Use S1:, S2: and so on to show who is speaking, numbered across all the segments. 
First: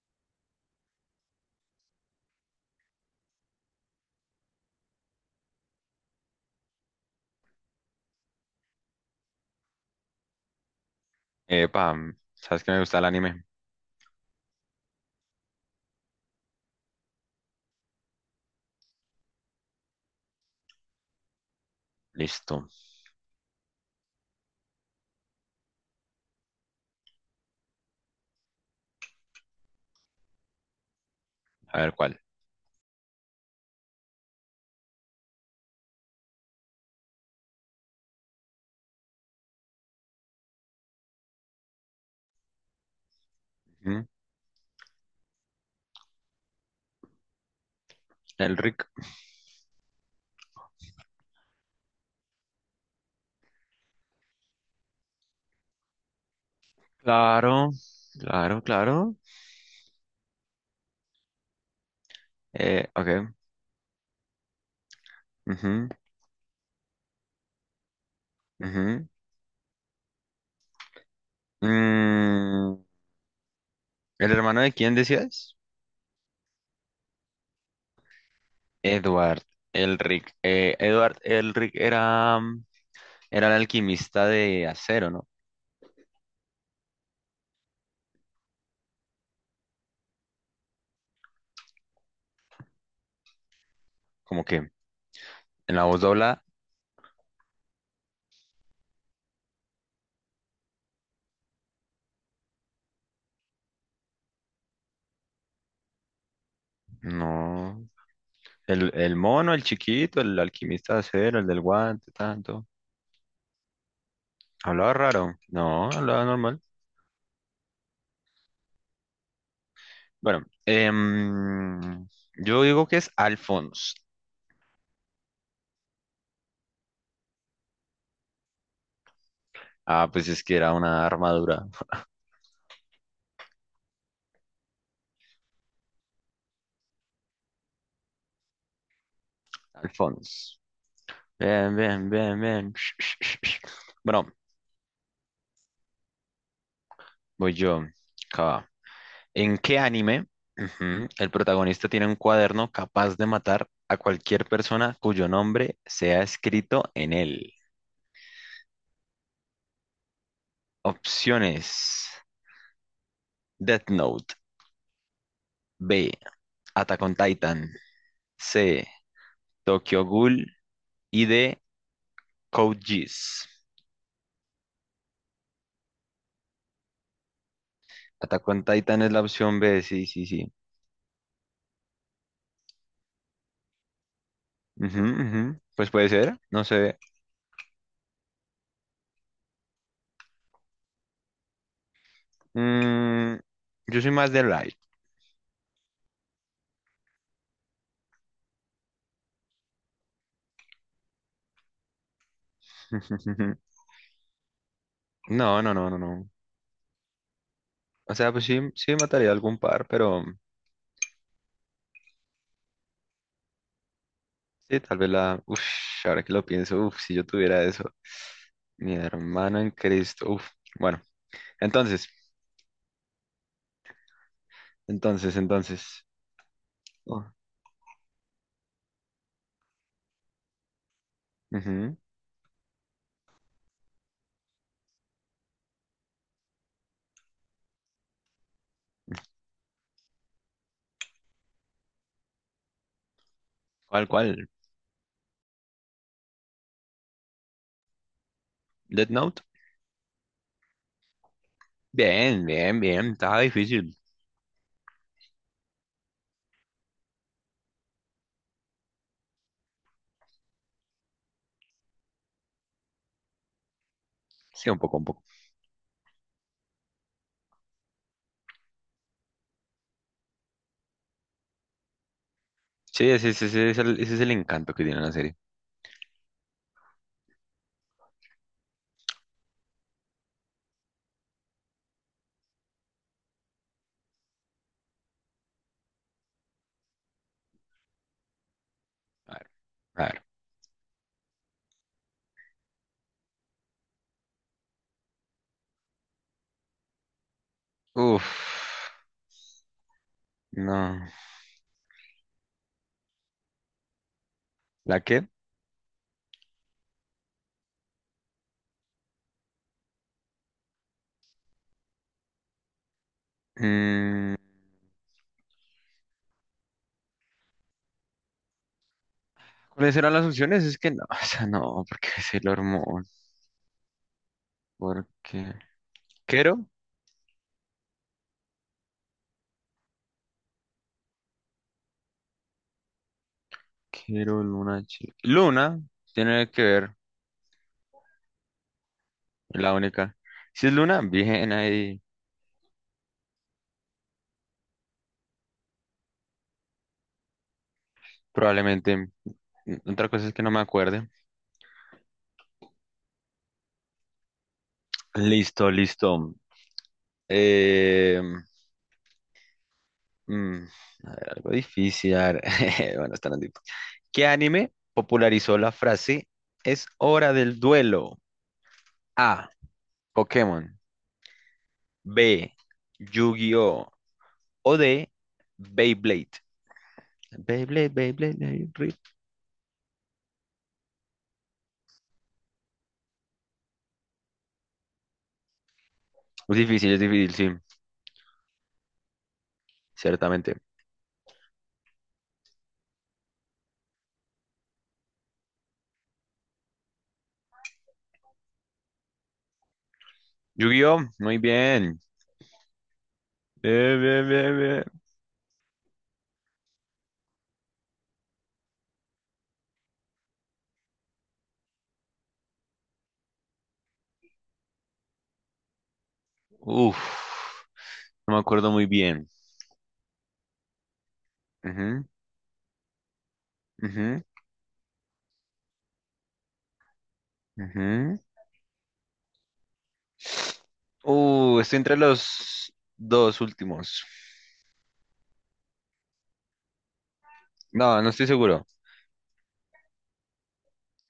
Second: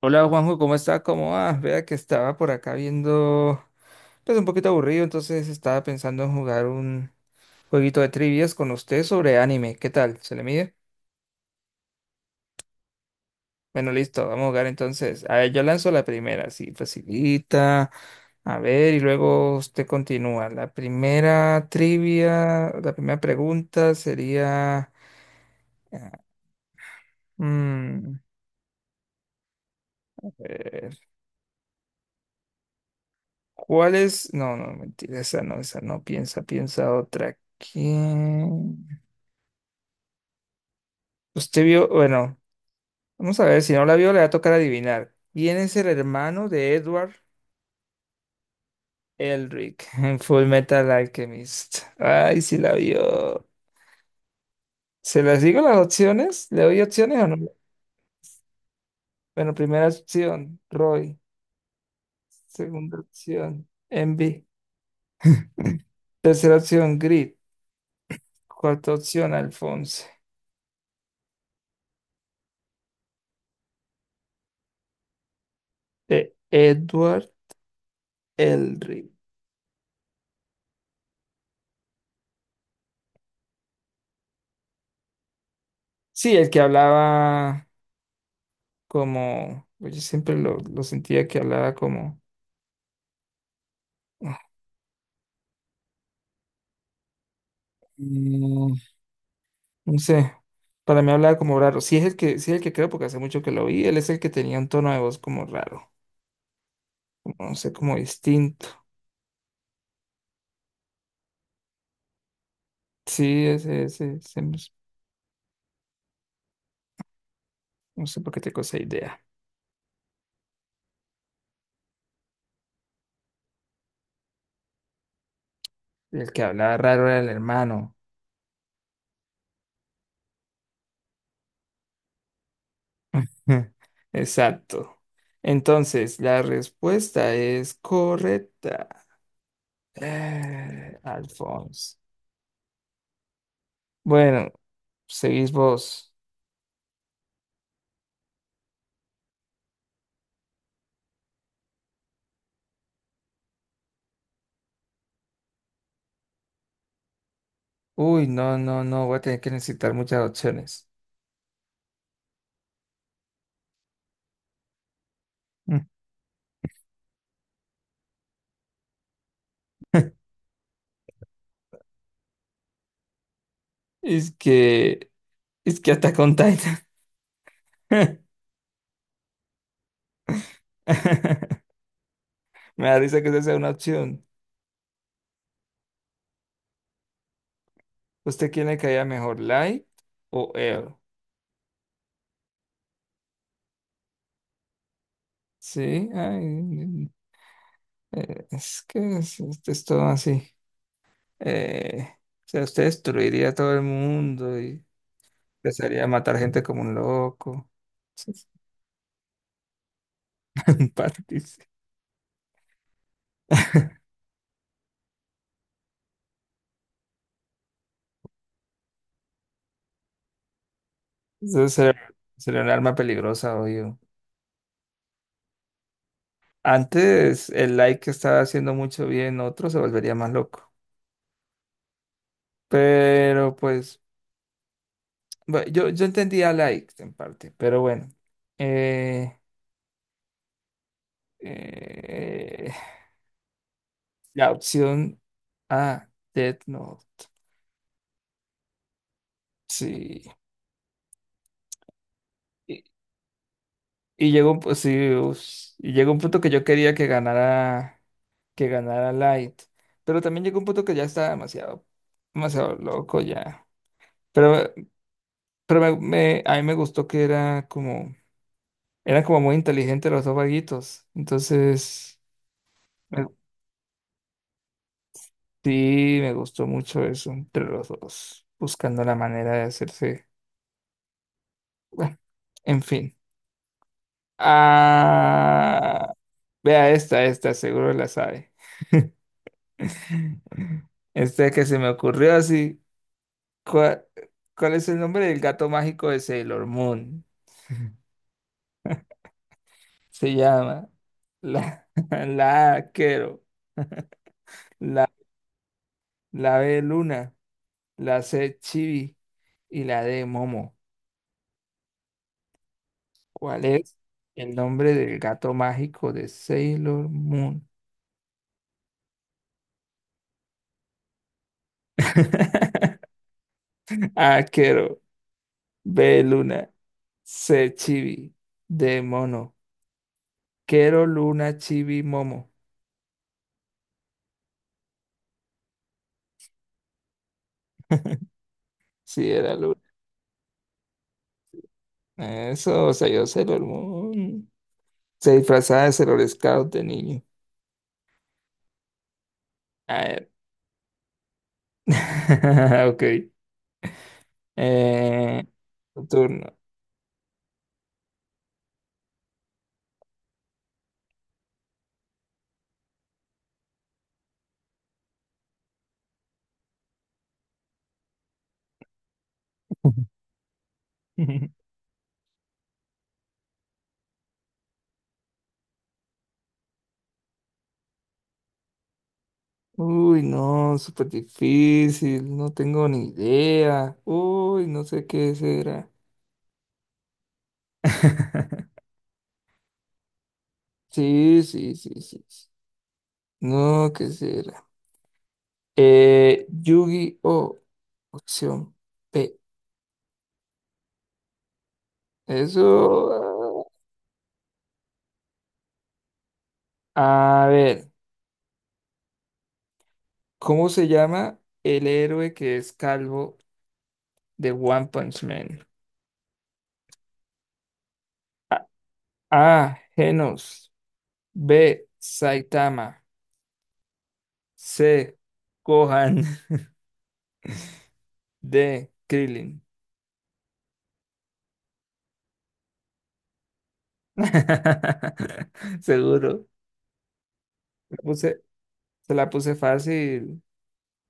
S1: Hola Juanjo, ¿cómo está? ¿Cómo va? Vea que estaba por acá viendo, pues un poquito aburrido, entonces estaba pensando en jugar un jueguito de trivias con usted sobre anime. ¿Qué tal? ¿Se le mide?
S2: Epa, ¿sabes que me gusta el anime?
S1: Bueno, listo, vamos a jugar entonces. A ver, yo lanzo la primera, así facilita. A ver, y luego usted continúa. La primera
S2: Listo,
S1: trivia, la primera pregunta sería... mm, a ver,
S2: a ver cuál.
S1: ¿cuál es? No, no, mentira, esa no, esa no. Piensa, piensa otra. ¿Quién? Usted vio, bueno, vamos a ver, si no la
S2: Ujú,
S1: vio, le va a tocar adivinar. ¿Quién es el hermano de Edward
S2: El Rick.
S1: Elric en Full Metal Alchemist? Ay, si la vio. ¿Se las digo las opciones? ¿Le doy opciones o no?
S2: Claro, claro, claro.
S1: Bueno, primera opción, Roy. Segunda
S2: Ok.
S1: opción, Envy.
S2: Ujú,
S1: Tercera opción, Grit. Cuarta
S2: ujú.
S1: opción, Alphonse.
S2: Mm, ¿El hermano de quién decías?
S1: De Edward Elric.
S2: Edward, el Rick. Edward, el Rick era el alquimista de acero, ¿no?
S1: Sí, el que hablaba como. Pues yo siempre lo sentía que hablaba como.
S2: Como que en la voz dobla,
S1: Mm, No sé, para mí hablaba como raro. Sí es el que, sí es el que creo porque hace mucho que lo vi. Él es el que tenía un tono de voz como raro, como, no sé,
S2: no.
S1: como distinto.
S2: El mono, el chiquito, el alquimista de acero, el del guante, tanto.
S1: Sí, ese,
S2: Hablaba raro. No, hablaba normal.
S1: no sé por qué tengo esa idea.
S2: Bueno, yo digo que es Alphonse.
S1: El que hablaba raro era el hermano.
S2: Ah, pues es que era una armadura.
S1: Exacto. Entonces, la respuesta es correcta.
S2: Alphonse. Bien,
S1: Alphonse.
S2: bien, bien, bien. Sh- sh- sh- sh. Bueno,
S1: Bueno, seguís vos.
S2: voy yo. Acá va. ¿En qué anime, ujú, el protagonista tiene un cuaderno capaz de matar a cualquier persona cuyo nombre sea escrito en él?
S1: Uy, no, no, no, voy a tener que necesitar muchas opciones.
S2: Opciones: Death Note, B, Attack on Titan, C. Tokyo Ghoul y de Code Geass.
S1: Es que Es que hasta con Titan.
S2: Attack on Titan es la opción B, sí, sí, sí.
S1: Me da risa que esa sea una opción.
S2: Ujú, ujú. Pues puede ser, no sé.
S1: ¿Usted quién le caía mejor, Light o Air?
S2: Mm, yo soy más de Light.
S1: Sí, ay, esto es todo así. Eh, o sea, usted destruiría a todo el mundo y
S2: No, no, no, no,
S1: empezaría a
S2: no.
S1: matar gente como un loco.
S2: O sea, pues sí, sí mataría algún par, pero
S1: Partirse.
S2: sí, tal vez la. Uf, ahora que lo pienso, uf, si yo tuviera eso. Mi hermano en Cristo. Uf, bueno.
S1: Eso sería,
S2: Entonces,
S1: sería un arma peligrosa, obvio.
S2: entonces. Oh,
S1: Antes el like que estaba haciendo mucho bien, otro se volvería más loco.
S2: ujú.
S1: Pero pues Bueno, yo entendía like en parte, pero bueno. Eh, eh,
S2: ¿Cuál, cuál?
S1: la opción A, Death Note.
S2: ¿Death Note?
S1: Sí.
S2: Bien, bien,
S1: Y,
S2: bien. Estaba difícil.
S1: y llegó un, pu- sí, us- y llegó un punto que yo quería que ganara Light. Pero también llegó un punto que ya estaba demasiado, demasiado loco ya.
S2: Sí,
S1: Pero,
S2: un poco, un poco.
S1: pero a mí me gustó que era como, eran como muy inteligentes los dos vaguitos.
S2: Sí,
S1: Me,
S2: ese es el encanto que tiene la serie.
S1: Sí, me gustó mucho eso entre los dos, buscando la manera de hacerse. Bueno, en fin. Ah, vea esta, esta, seguro la sabe.
S2: A ver, a ver.
S1: Esta que se me ocurrió así. ¿Cuál, cuál es el nombre del gato mágico de Sailor Moon?
S2: Uf,
S1: Se llama
S2: no.
S1: la, la A, Quero,
S2: ¿La
S1: la,
S2: qué?
S1: la B Luna, la C Chibi y la D Momo. ¿Cuál es
S2: Mm,
S1: el nombre del gato mágico de Sailor Moon?
S2: ¿Cuáles eran las opciones? Es que no, o sea, no, porque es el hormón.
S1: Aquero,
S2: Porque.
S1: B
S2: ¿Quiero?
S1: luna, C chibi, D mono, Quero luna chibi momo.
S2: Quiero Luna. Luna tiene que ver,
S1: Sí, era
S2: es la
S1: luna.
S2: única. Si es Luna, bien ahí.
S1: Eso, o sea, yo Sailor Moon. Se disfrazaba de Sailor Scout de niño.
S2: Probablemente.
S1: A
S2: Otra cosa
S1: ver.
S2: es que no me acuerde.
S1: Ok. Eh,
S2: Listo,
S1: tu
S2: listo.
S1: turno.
S2: Eh, Mm, a ver, algo difícil. A ver, bueno, está difícil. ¿Qué anime popularizó la frase es hora del duelo? A. Pokémon. B. Yu-Gi-Oh! O D. Beyblade. Beyblade, Beyblade, Beyblade.
S1: Uy, no, súper difícil. No tengo ni idea. Uy, no sé qué será.
S2: Es difícil, sí, ciertamente.
S1: Sí, sí, sí, sí. No, ¿qué será? Yu-Gi-Oh! Opción P.
S2: Yu-Gi-Oh! Muy bien.
S1: Eso.
S2: Bien, bien, bien, bien.
S1: Ah, a ver, ¿cómo se llama el héroe que es calvo de One Punch Man?
S2: Uf, no me
S1: A.
S2: acuerdo muy bien.
S1: A, Genos. B.
S2: Ujú,
S1: Saitama.
S2: ujú,
S1: C. Gohan.
S2: ujú.
S1: D. Krillin.
S2: Estoy entre los dos últimos.
S1: Seguro. La
S2: No, no estoy
S1: puse-
S2: seguro.
S1: Se la puse fácil.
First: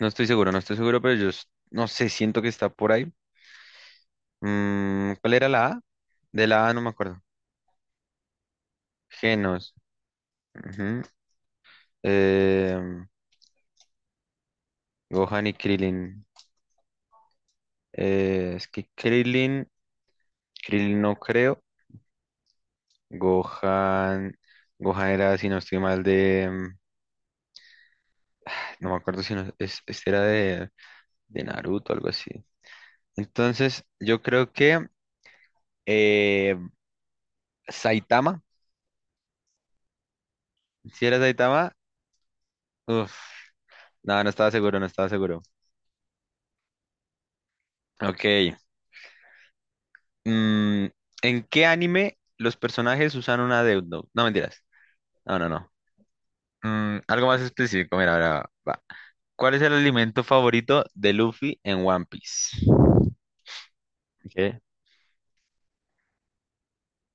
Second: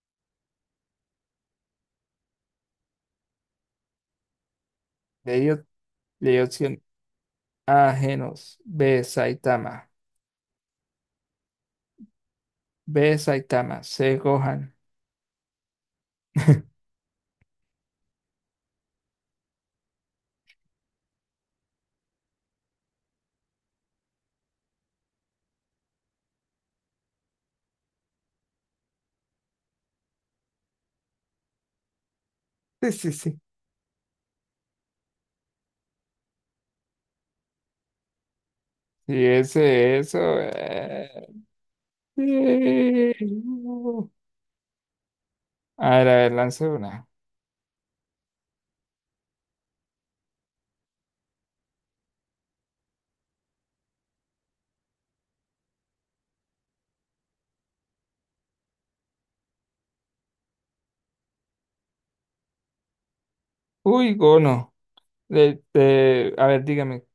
S2: No estoy seguro, no estoy seguro, pero no sé, siento que está por ahí. ¿Cuál
S1: Le
S2: era
S1: di, op-
S2: la A?
S1: Le di
S2: De la A no
S1: opción
S2: me acuerdo.
S1: A. Genos. B.
S2: Genos.
S1: Saitama.
S2: Ujú.
S1: B.
S2: Eh,
S1: Saitama. C. Gohan.
S2: Gohan y Krillin. Es que Krillin no creo. Gohan, Gohan era, si no estoy mal, de, no me acuerdo si no, es, este era de Naruto, algo así.
S1: Sí, sí, sí.
S2: Entonces, yo creo que eh, Saitama,
S1: Y ese, eso.
S2: si era Saitama,
S1: Eh,
S2: uff,
S1: uh.
S2: no, no estaba seguro, no estaba seguro.
S1: A ver, lance una.
S2: Ok. Mm, ¿En qué anime los personajes usan una deudno? No, mentiras. No, no, no. Algo más específico. Mira, ahora va. ¿Cuál es el alimento favorito de Luffy en One Piece?
S1: Uy,
S2: Ok.
S1: Gono. A ver, dígame.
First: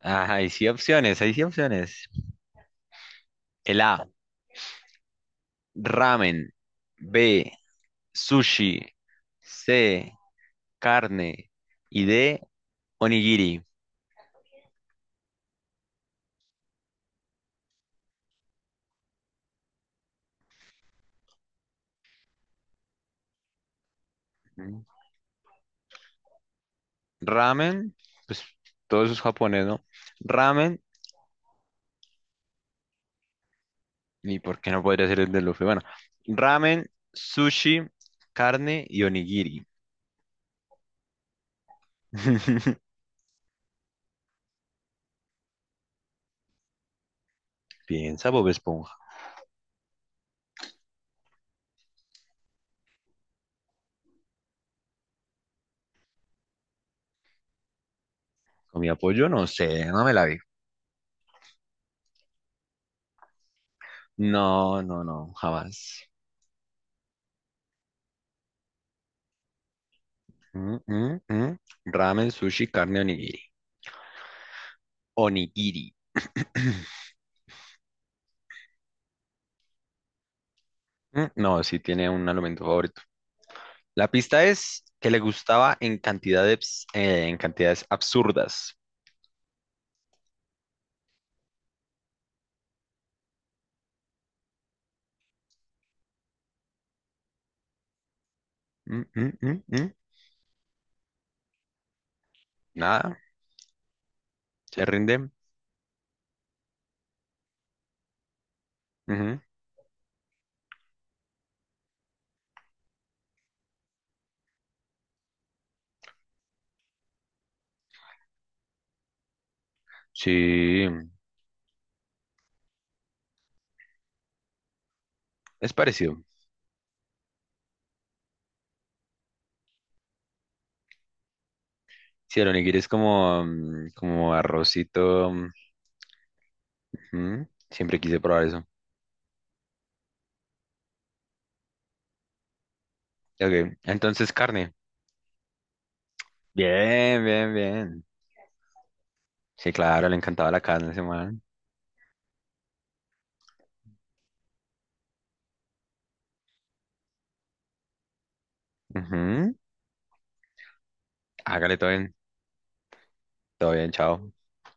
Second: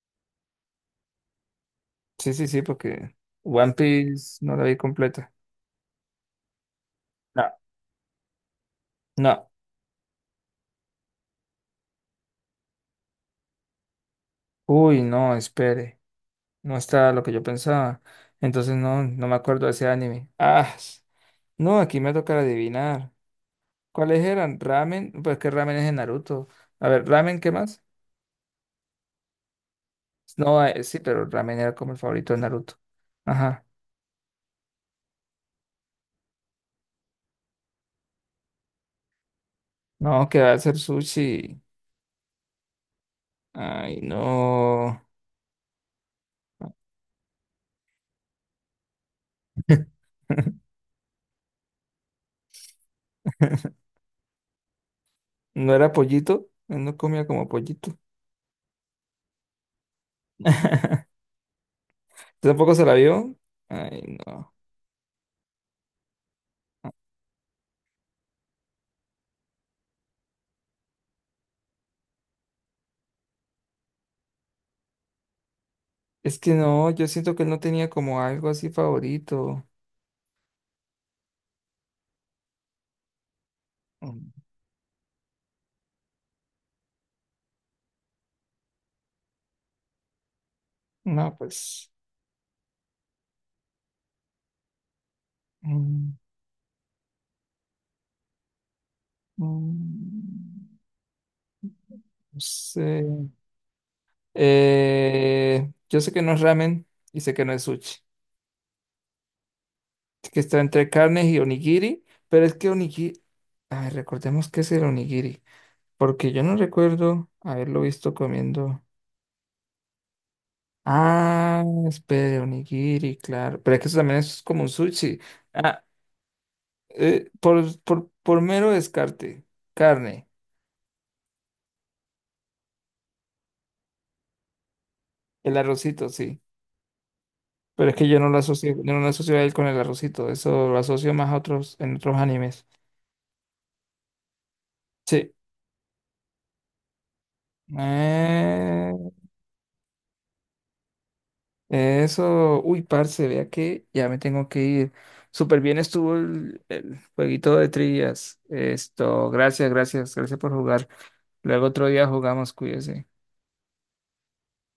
S2: Ajá, hay sí opciones, hay sí opciones.
S1: Sí, sí, sí, porque One
S2: El A,
S1: Piece no la vi completa.
S2: ramen. B,
S1: No,
S2: sushi.
S1: no.
S2: C, carne. Y D, onigiri.
S1: Uy, no, espere. No está lo que yo pensaba. Entonces no, no me acuerdo de ese anime. No, aquí me toca adivinar. ¿Cuáles eran?
S2: Mm.
S1: Ramen, pues que ramen es en Naruto. A ver, ramen, ¿qué más?
S2: Ramen, pues todo eso es japonés, ¿no?
S1: No,
S2: Ramen.
S1: sí, pero ramen era como el favorito de Naruto. Ajá.
S2: ¿Y por qué no podría ser el de Luffy? Bueno, ramen, sushi, carne y onigiri.
S1: No, que va a ser sushi. Ay, no.
S2: Piensa, Bob Esponja.
S1: No era pollito. Él no comía como pollito.
S2: Con mi apoyo, no sé, no me la vi.
S1: ¿Tampoco se la vio? Ay, no.
S2: No, no, no, jamás. Mm, mm, mm. Ramen, sushi, carne, onigiri. Onigiri.
S1: Es que no, yo siento que él no tenía como algo así favorito.
S2: No, sí tiene un alimento favorito. La
S1: Mm,
S2: pista es que le gustaba en cantidades absurdas.
S1: No, pues. mm,
S2: Mm, mm, mm, mm.
S1: mm, No sé.
S2: Nada, se rinde.
S1: Yo sé que no es ramen y sé que no es sushi.
S2: Ujú.
S1: Que está entre carnes y onigiri, pero es que onigiri, a ver, recordemos qué es el onigiri, porque yo no recuerdo haberlo visto comiendo.
S2: Sí,
S1: Ah, espere, onigiri, claro, pero es que eso también es como un sushi.
S2: es
S1: Ah,
S2: parecido.
S1: por mero descarte, carne,
S2: Sí, el onigiri es como, como arrocito. Mm,
S1: el arrocito, sí,
S2: ujú.
S1: pero es
S2: Siempre
S1: que yo
S2: quise
S1: no lo
S2: probar eso.
S1: asocio, yo no lo asocio a él con el arrocito, eso lo asocio más a otros, en otros animes.
S2: Ok, entonces carne.
S1: Sí.
S2: Bien, bien, bien.
S1: Eh,
S2: Sí, claro, le encantaba la carne a ese man.
S1: eso, uy, parce, vea que ya me tengo que ir. Súper bien estuvo el jueguito de trillas. Esto,
S2: Ujú.
S1: gracias, gracias, gracias por jugar. Luego
S2: Hágale
S1: otro
S2: todo
S1: día
S2: bien.
S1: jugamos, cuídese.
S2: Todo bien, chao.